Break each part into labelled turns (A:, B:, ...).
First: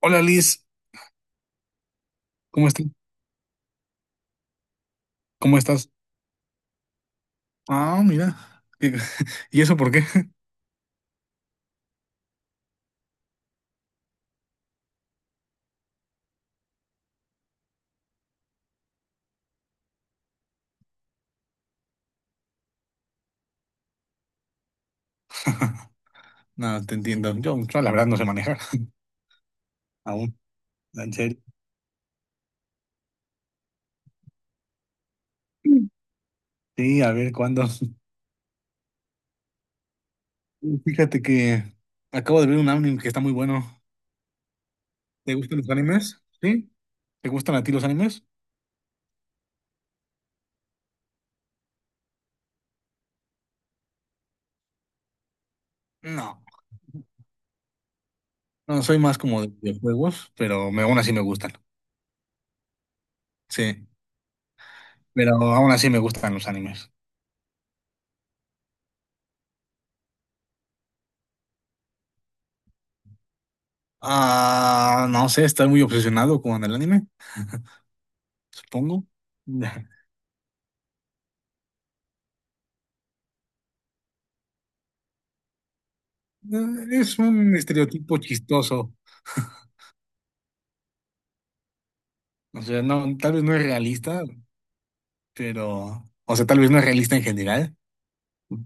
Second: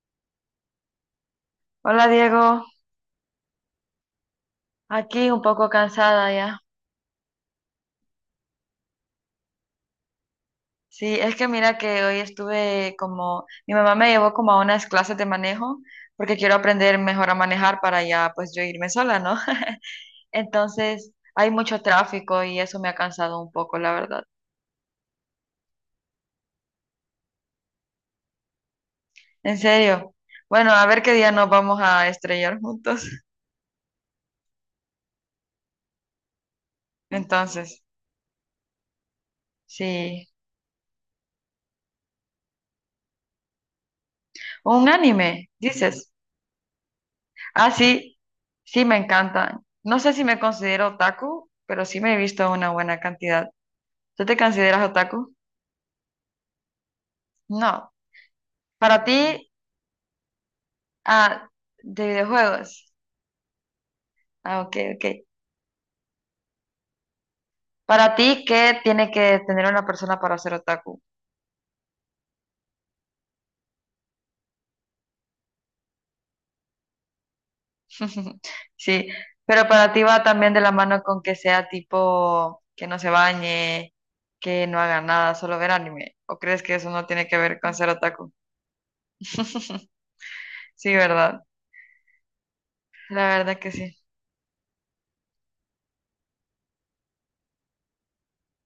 A: Hola Liz,
B: Hola Diego,
A: ¿cómo estás?
B: aquí un
A: ¿Cómo
B: poco
A: estás?
B: cansada ya.
A: Ah, mira. ¿Y y eso por qué?
B: Sí, es que mira que hoy estuve como, mi mamá me llevó como a unas clases de manejo porque quiero aprender mejor a manejar para ya pues yo irme sola, ¿no? Entonces hay mucho tráfico y eso me ha cansado un poco, la verdad.
A: No, te entiendo. Yo la verdad no sé manejar
B: ¿En serio?
A: aún.
B: Bueno, a ver qué
A: En
B: día
A: serio.
B: nos vamos a estrellar juntos.
A: Sí, a ver cuándo.
B: Entonces, sí.
A: Fíjate que acabo de ver un anime que está muy bueno.
B: Un
A: ¿Te
B: anime,
A: gustan los
B: dices.
A: animes? ¿Sí? ¿Te gustan a
B: Ah,
A: ti los
B: sí,
A: animes?
B: sí me encantan. No sé si me considero otaku, pero sí me he visto una buena cantidad. ¿Tú te consideras otaku?
A: No.
B: No.
A: No, soy
B: Para
A: más
B: ti,
A: como de videojuegos, pero aún así me
B: ah,
A: gustan.
B: de videojuegos.
A: Sí.
B: Ah, ok, ok.
A: Pero aún así me gustan los animes.
B: Para ti, ¿qué tiene que tener una persona para ser otaku?
A: Ah, no sé, estoy muy obsesionado con el anime, supongo.
B: Sí, pero para ti va también de la mano con que sea tipo que no se bañe, que no haga nada, solo ver anime. ¿O crees que eso no
A: Es
B: tiene que
A: un
B: ver con ser
A: estereotipo
B: otaku?
A: chistoso.
B: Sí, ¿verdad?
A: O sea, no,
B: La
A: tal vez no
B: verdad
A: es
B: que sí.
A: realista, pero, o sea, tal vez no es realista en general,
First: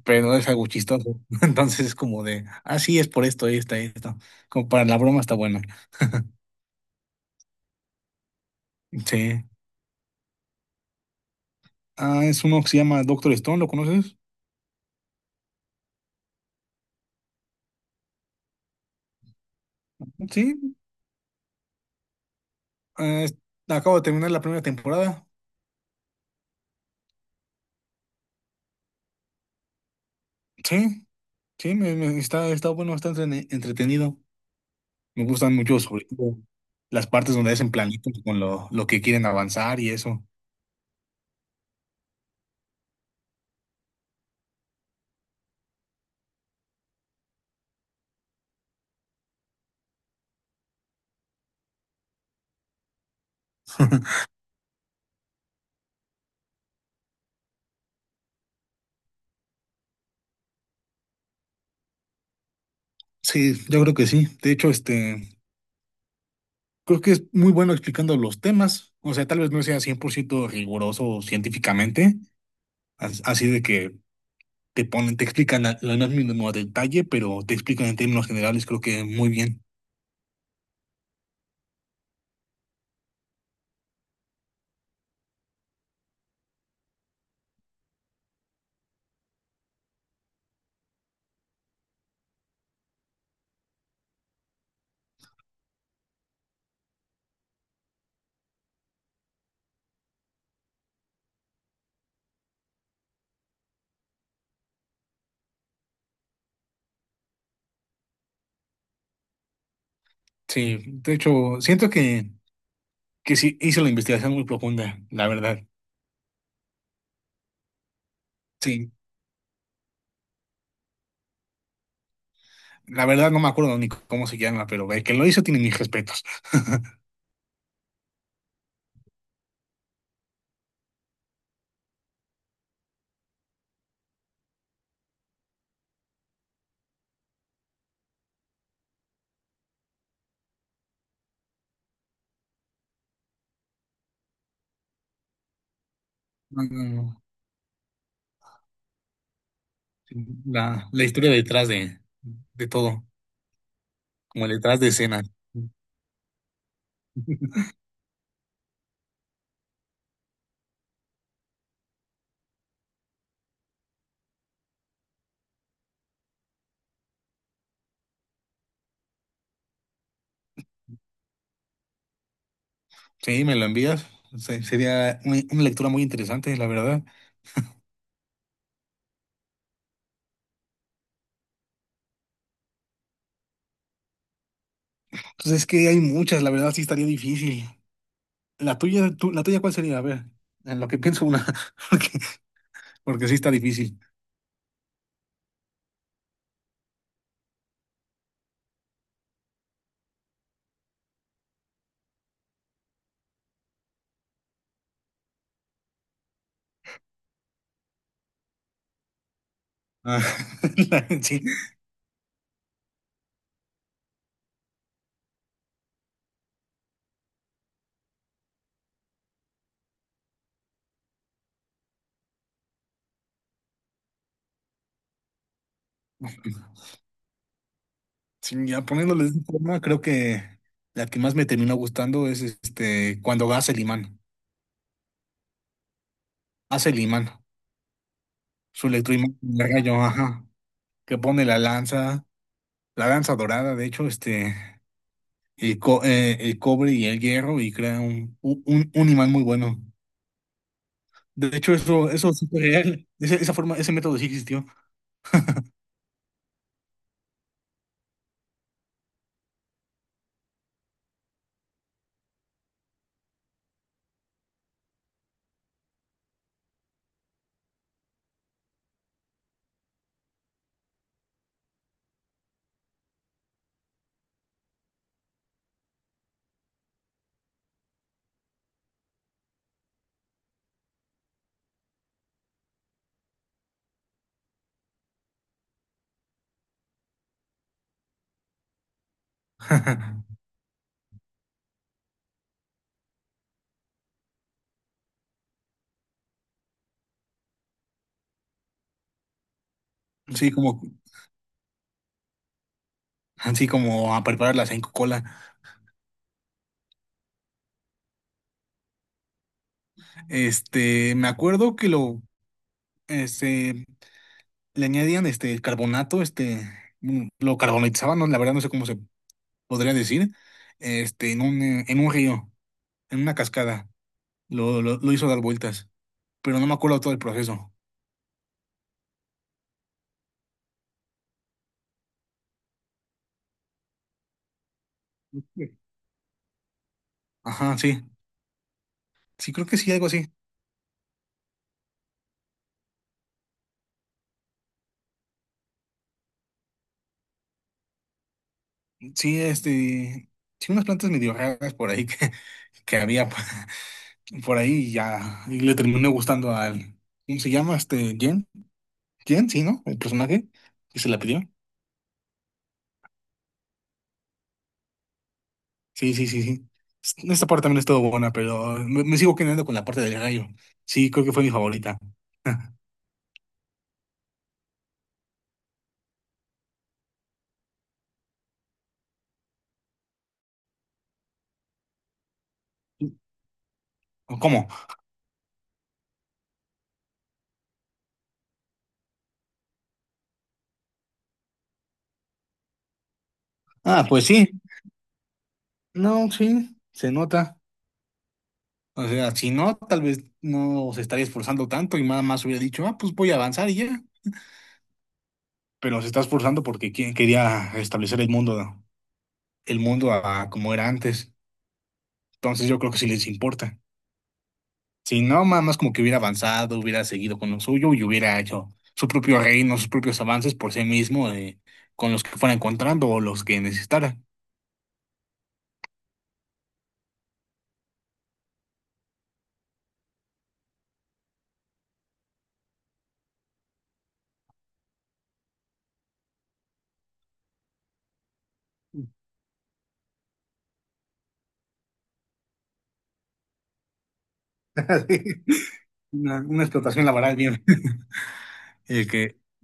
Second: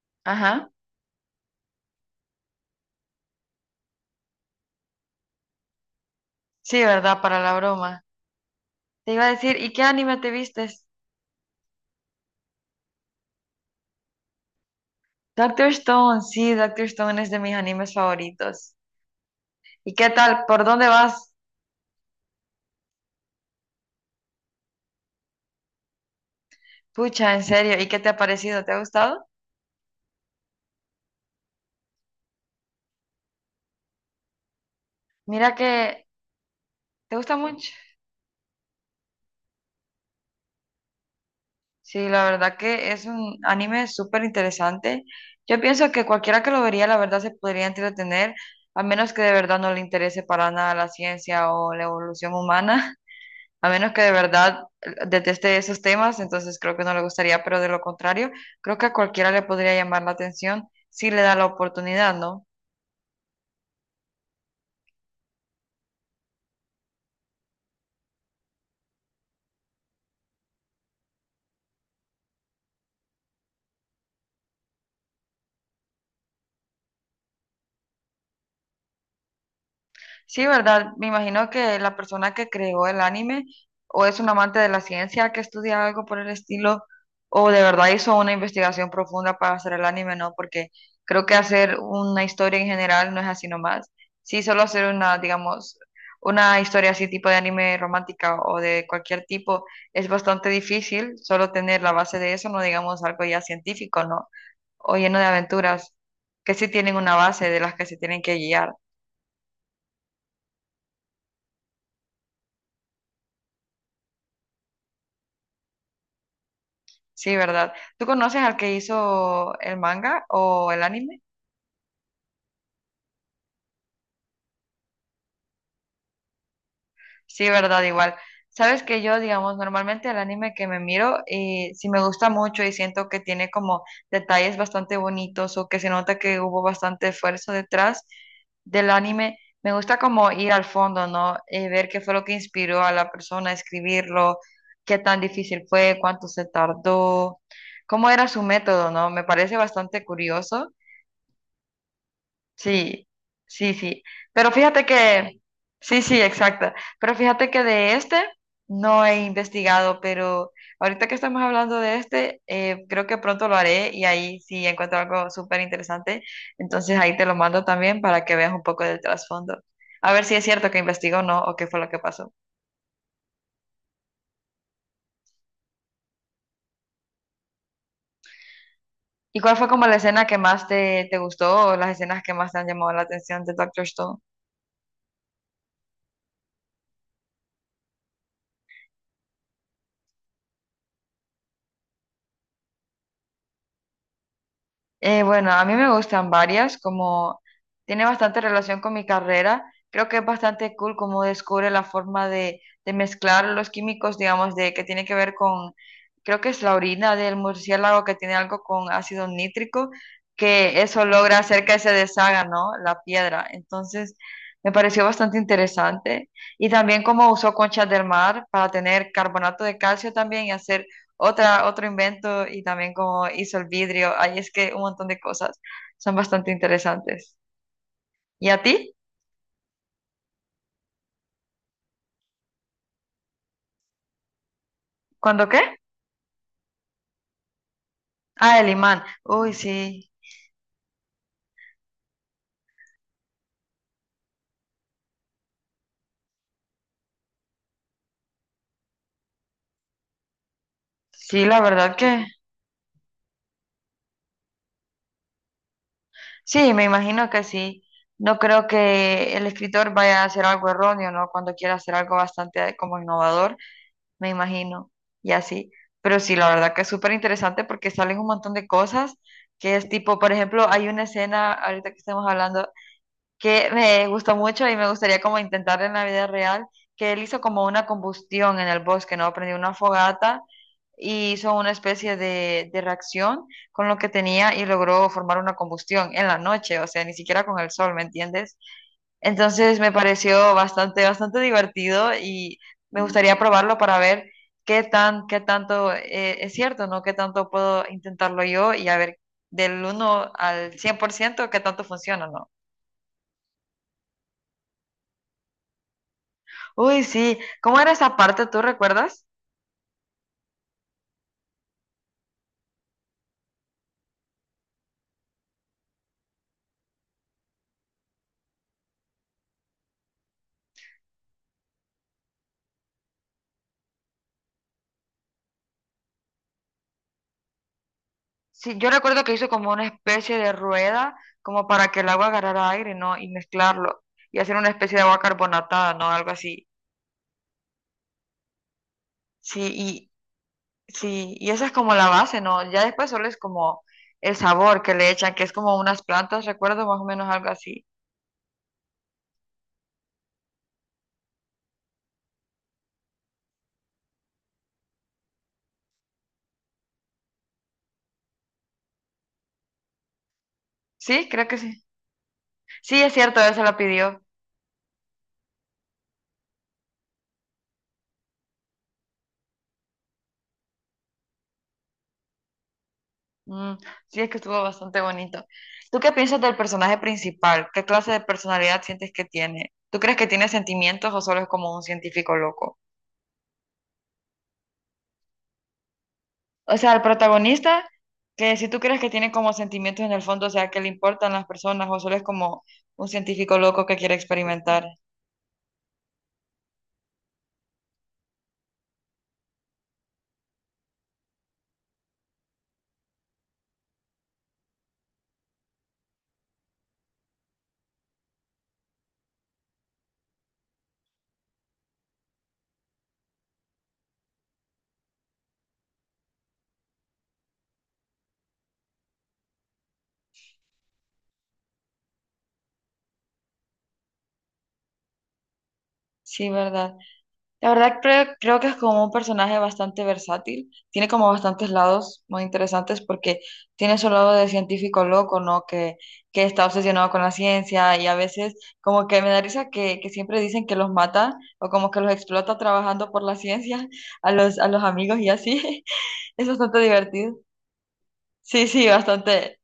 A: pero es algo
B: Ajá.
A: chistoso. Entonces es como de, ah, sí, es por esto, esto, esto. Como para la broma está bueno.
B: Sí, ¿verdad? Para la broma. Te iba a
A: Sí.
B: decir, ¿y qué anime te viste?
A: Ah, es uno que se llama Doctor Stone, ¿lo conoces?
B: Doctor Stone, sí, Doctor Stone es de mis animes favoritos. ¿Y qué tal? ¿Por
A: Sí.
B: dónde vas?
A: Ah, es- Acabo de terminar la primera temporada.
B: Pucha, ¿en serio? ¿Y qué te ha parecido? ¿Te ha gustado?
A: Sí, está, está bueno, está entretenido. Me
B: Mira
A: gustan
B: que
A: mucho, sobre todo, las
B: te
A: partes
B: gusta
A: donde
B: mucho.
A: hacen planitos con lo que quieren avanzar y eso.
B: Sí, la verdad que es un anime súper interesante. Yo pienso que cualquiera que lo vería, la verdad, se podría entretener, a menos que de verdad no le interese para nada la ciencia o la evolución humana. A menos que de verdad deteste esos temas, entonces creo que no le gustaría, pero de lo contrario, creo que a cualquiera le podría llamar la atención si le da la oportunidad, ¿no?
A: Sí, yo creo que sí. De hecho, creo que es muy bueno explicando los temas. O sea, tal vez no sea 100% riguroso científicamente, así de que te ponen, te explican lo más mínimo a detalle, pero te explican en términos generales, creo que muy bien.
B: Sí, ¿verdad? Me imagino que la persona que creó el anime o es un amante de la ciencia que estudia algo por el estilo o de verdad hizo una investigación profunda para hacer el anime, ¿no? Porque creo que hacer una historia en general no es así nomás. Sí, solo hacer una, digamos, una historia así tipo de anime romántica o de cualquier tipo es bastante difícil, solo tener la base de eso, no digamos algo ya científico, ¿no? O lleno de aventuras que sí tienen una base de las que se tienen que guiar.
A: Sí, de hecho, siento que sí hizo la investigación muy profunda, la verdad.
B: Sí, ¿verdad? ¿Tú conoces al que
A: Sí,
B: hizo el manga o el anime?
A: la verdad no me acuerdo ni cómo se llama, pero el que lo hizo tiene mis respetos.
B: Sí, ¿verdad? Igual. Sabes que yo, digamos, normalmente el anime que me miro, sí me gusta mucho y siento que tiene como detalles bastante bonitos o que se nota que hubo bastante esfuerzo detrás del anime. Me gusta como ir al fondo, ¿no? Ver qué fue lo que inspiró a la persona a escribirlo, qué tan difícil fue, cuánto se
A: No, no, no.
B: tardó, cómo era su método, ¿no? Me parece bastante curioso.
A: La historia detrás de todo,
B: Sí, sí, sí.
A: como
B: Pero
A: detrás
B: fíjate
A: de escena.
B: que, sí, sí, exacta. Pero fíjate que de este no he investigado, pero ahorita que estamos hablando de este, creo que pronto lo haré y ahí sí encuentro algo súper interesante. Entonces ahí te lo mando también para que veas un poco del trasfondo. A ver si es cierto que investigó o no, o qué fue lo que pasó.
A: Sí, me lo envías. Sería una lectura muy interesante, la verdad.
B: ¿Y cuál fue como la escena que más te gustó o las escenas que más te han llamado la atención de Doctor Stone?
A: Entonces es que hay muchas, la verdad sí estaría difícil. La tuya, la tuya, ¿cuál sería? A ver, en lo que pienso una, porque, porque sí está difícil.
B: Bueno, a mí me gustan varias, como tiene bastante relación con mi carrera. Creo que es bastante cool cómo descubre la forma de mezclar los químicos, digamos, de que tiene que ver con, creo que es la orina del murciélago que tiene algo con ácido nítrico,
A: Ah,
B: que eso logra
A: sí.
B: hacer que se deshaga, ¿no? La piedra. Entonces, me pareció bastante interesante. Y también cómo usó conchas del mar para tener carbonato de calcio también y hacer otra, otro invento y también cómo hizo el vidrio. Ahí es que un montón de cosas son bastante interesantes. ¿Y
A: Sí,
B: a
A: ya
B: ti?
A: poniéndole de esa forma, creo que la que más me terminó gustando es cuando
B: ¿Cuándo qué?
A: hace el imán,
B: Ah, el
A: su
B: imán.
A: electroimán,
B: Uy,
A: el gallo,
B: sí,
A: ajá, que pone la lanza dorada, de hecho, el cobre y el hierro y crea un imán muy bueno.
B: sí,
A: De
B: la
A: hecho,
B: verdad que
A: eso es súper real. Esa forma, ese método sí existió.
B: sí, me imagino que sí. No creo que el escritor vaya a hacer algo erróneo, ¿no? Cuando quiera hacer algo bastante como innovador, me imagino, y así. Pero sí, la verdad que es súper interesante porque salen un montón de cosas que es tipo, por ejemplo, hay una escena, ahorita que estamos hablando que me gustó mucho y me gustaría como intentar en la vida real, que él hizo como una combustión en el bosque, ¿no? Prendió una fogata y hizo una especie de reacción con lo que tenía y logró formar una combustión en la noche, o sea, ni siquiera con el sol, ¿me entiendes? Entonces me pareció bastante, bastante divertido y me gustaría probarlo para ver qué tan, qué tanto es cierto, ¿no? Qué tanto puedo intentarlo yo y a ver del uno
A: Sí,
B: al
A: como,
B: 100% qué tanto funciona, ¿no?
A: así como a preparar la cola.
B: Uy, sí. ¿Cómo era esa parte? ¿Tú recuerdas?
A: Me acuerdo que este, le añadían carbonato, lo carbonatizaban, no, la verdad no sé cómo se podría decir, en un río, en una cascada. Lo hizo dar vueltas, pero no me acuerdo todo el proceso.
B: Sí, yo recuerdo que hizo como una especie de rueda, como para que el agua agarrara aire, ¿no? Y mezclarlo. Y hacer una especie de agua
A: Sí.
B: carbonatada, ¿no? Algo así.
A: Ajá, sí. Sí,
B: Sí,
A: creo que sí, algo
B: y
A: así.
B: sí, y esa es como la base, ¿no? Ya después solo es como el sabor que le echan, que es como unas plantas, recuerdo más o menos algo así.
A: Sí, sí, unas plantas medio raras por ahí que había por ahí y ya, y le terminó gustando al, ¿cómo se llama? Jen, Jen, sí, ¿no? El personaje que se la
B: Sí,
A: pidió.
B: creo que sí. Sí, es cierto, él se la pidió.
A: Sí, sí, sí, sí. Esta parte también estuvo buena, pero me sigo quedando con la parte del rayo. Sí, creo que fue mi favorita.
B: Mm, sí, es que estuvo bastante bonito. ¿Tú qué piensas del personaje principal? ¿Qué clase de personalidad sientes que tiene? ¿Tú crees que tiene sentimientos o solo es como un científico loco?
A: ¿Cómo?
B: O sea, el protagonista, que si tú crees que tiene como sentimientos en el fondo, o sea, que le importan las personas o solo es como un científico loco que
A: Ah,
B: quiere
A: pues sí.
B: experimentar.
A: No, sí, se nota. O sea, si no, tal vez no se estaría esforzando tanto y nada más hubiera dicho, ah, pues voy a avanzar y ya. Pero se está esforzando porque quien quería establecer el mundo a como era antes. Entonces yo creo que sí les importa. Si no, nada más como que hubiera avanzado, hubiera seguido con lo suyo y hubiera hecho su propio reino, sus propios avances por sí mismo, con los que fuera encontrando o los que necesitara.
B: Sí, ¿verdad? La verdad creo que es como un personaje bastante versátil, tiene como bastantes lados muy interesantes porque tiene su lado de científico loco, ¿no? Que está obsesionado con la ciencia y a veces como que me da risa que siempre dicen que los mata o como que los explota trabajando por la ciencia a los amigos y así, es
A: Una
B: bastante
A: explotación laboral
B: divertido.
A: bien.
B: Sí, sí,
A: El que
B: bastante.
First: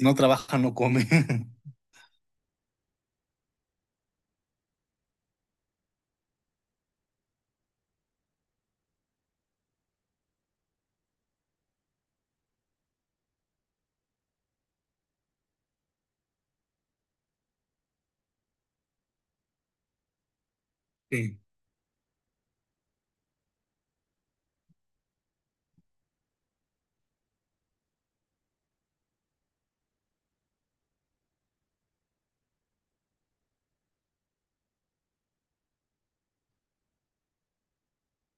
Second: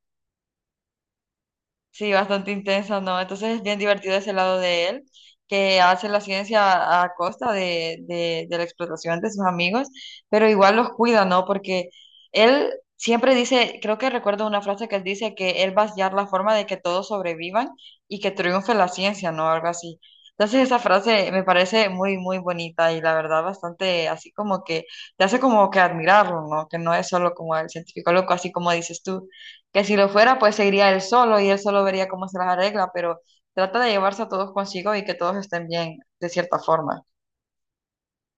A: no trabaja no come.
B: Sí, bastante intenso, ¿no? Entonces es bien divertido ese lado de él, que hace la ciencia a costa de la explotación de sus amigos, pero igual los cuida, ¿no? Porque él siempre dice, creo que recuerdo una frase que él dice que él va a hallar la forma de que todos sobrevivan y que triunfe la ciencia, ¿no? Algo así. Entonces esa frase
A: Sí,
B: me parece muy, muy bonita y la verdad bastante así como que te hace como que admirarlo, ¿no? Que no es solo como el científico loco, así como dices tú que si lo fuera, pues seguiría él solo y él solo vería cómo se las arregla, pero trata de llevarse a todos consigo y que todos estén bien, de cierta forma.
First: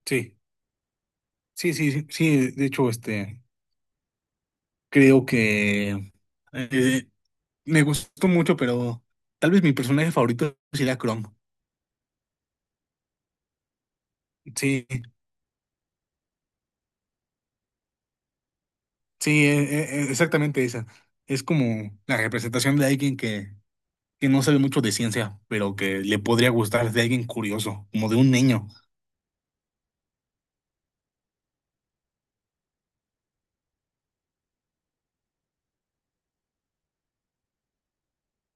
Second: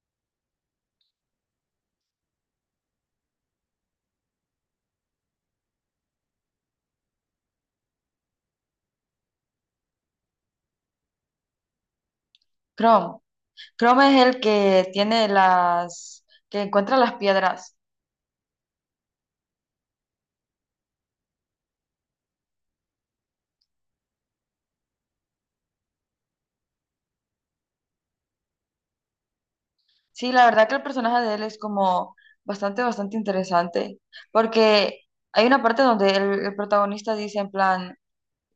A: sí, sí, sí, sí. De hecho, creo que eh, me gustó mucho, pero tal vez mi personaje favorito sería Chrome.
B: Chrome. Chrome es el
A: Sí,
B: que tiene las, que encuentra las piedras.
A: sí, exactamente esa. Es como la representación de alguien que no sabe mucho de ciencia, pero que le podría gustar, de alguien curioso, como de un niño.
B: Sí, la verdad que el personaje de él es como bastante, bastante interesante, porque hay una parte donde el protagonista dice en plan,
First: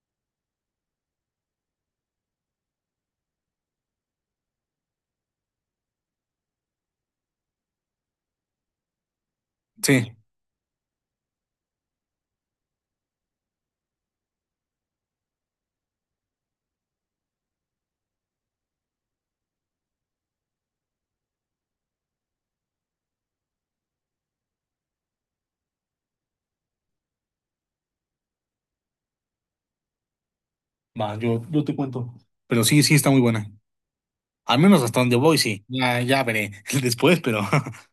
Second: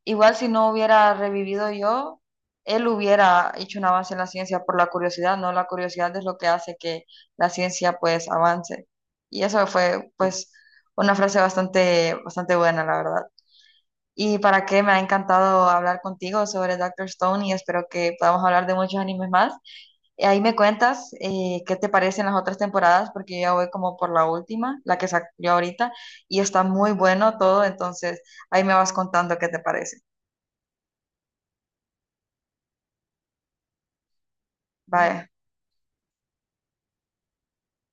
B: igual si no hubiera revivido yo, él hubiera hecho un avance en la ciencia por la curiosidad, ¿no? La curiosidad es lo que hace que la ciencia pues avance. Y eso fue
A: Sí,
B: pues una frase bastante, bastante buena, la verdad. Y para qué me ha encantado hablar contigo sobre Doctor Stone y espero que podamos hablar de muchos animes más. Ahí me cuentas qué te parecen las otras temporadas, porque yo ya voy como por la última, la que salió ahorita, y está muy bueno todo, entonces ahí me vas contando qué te parece.
A: va, yo te cuento. Pero sí, sí, está muy buena. Al menos hasta donde
B: Bye.
A: voy, sí. Ya veré después, pero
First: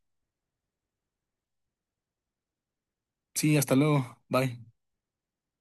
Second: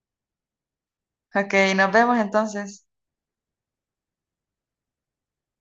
B: Ok, nos vemos entonces.
A: sí, hasta luego. Bye.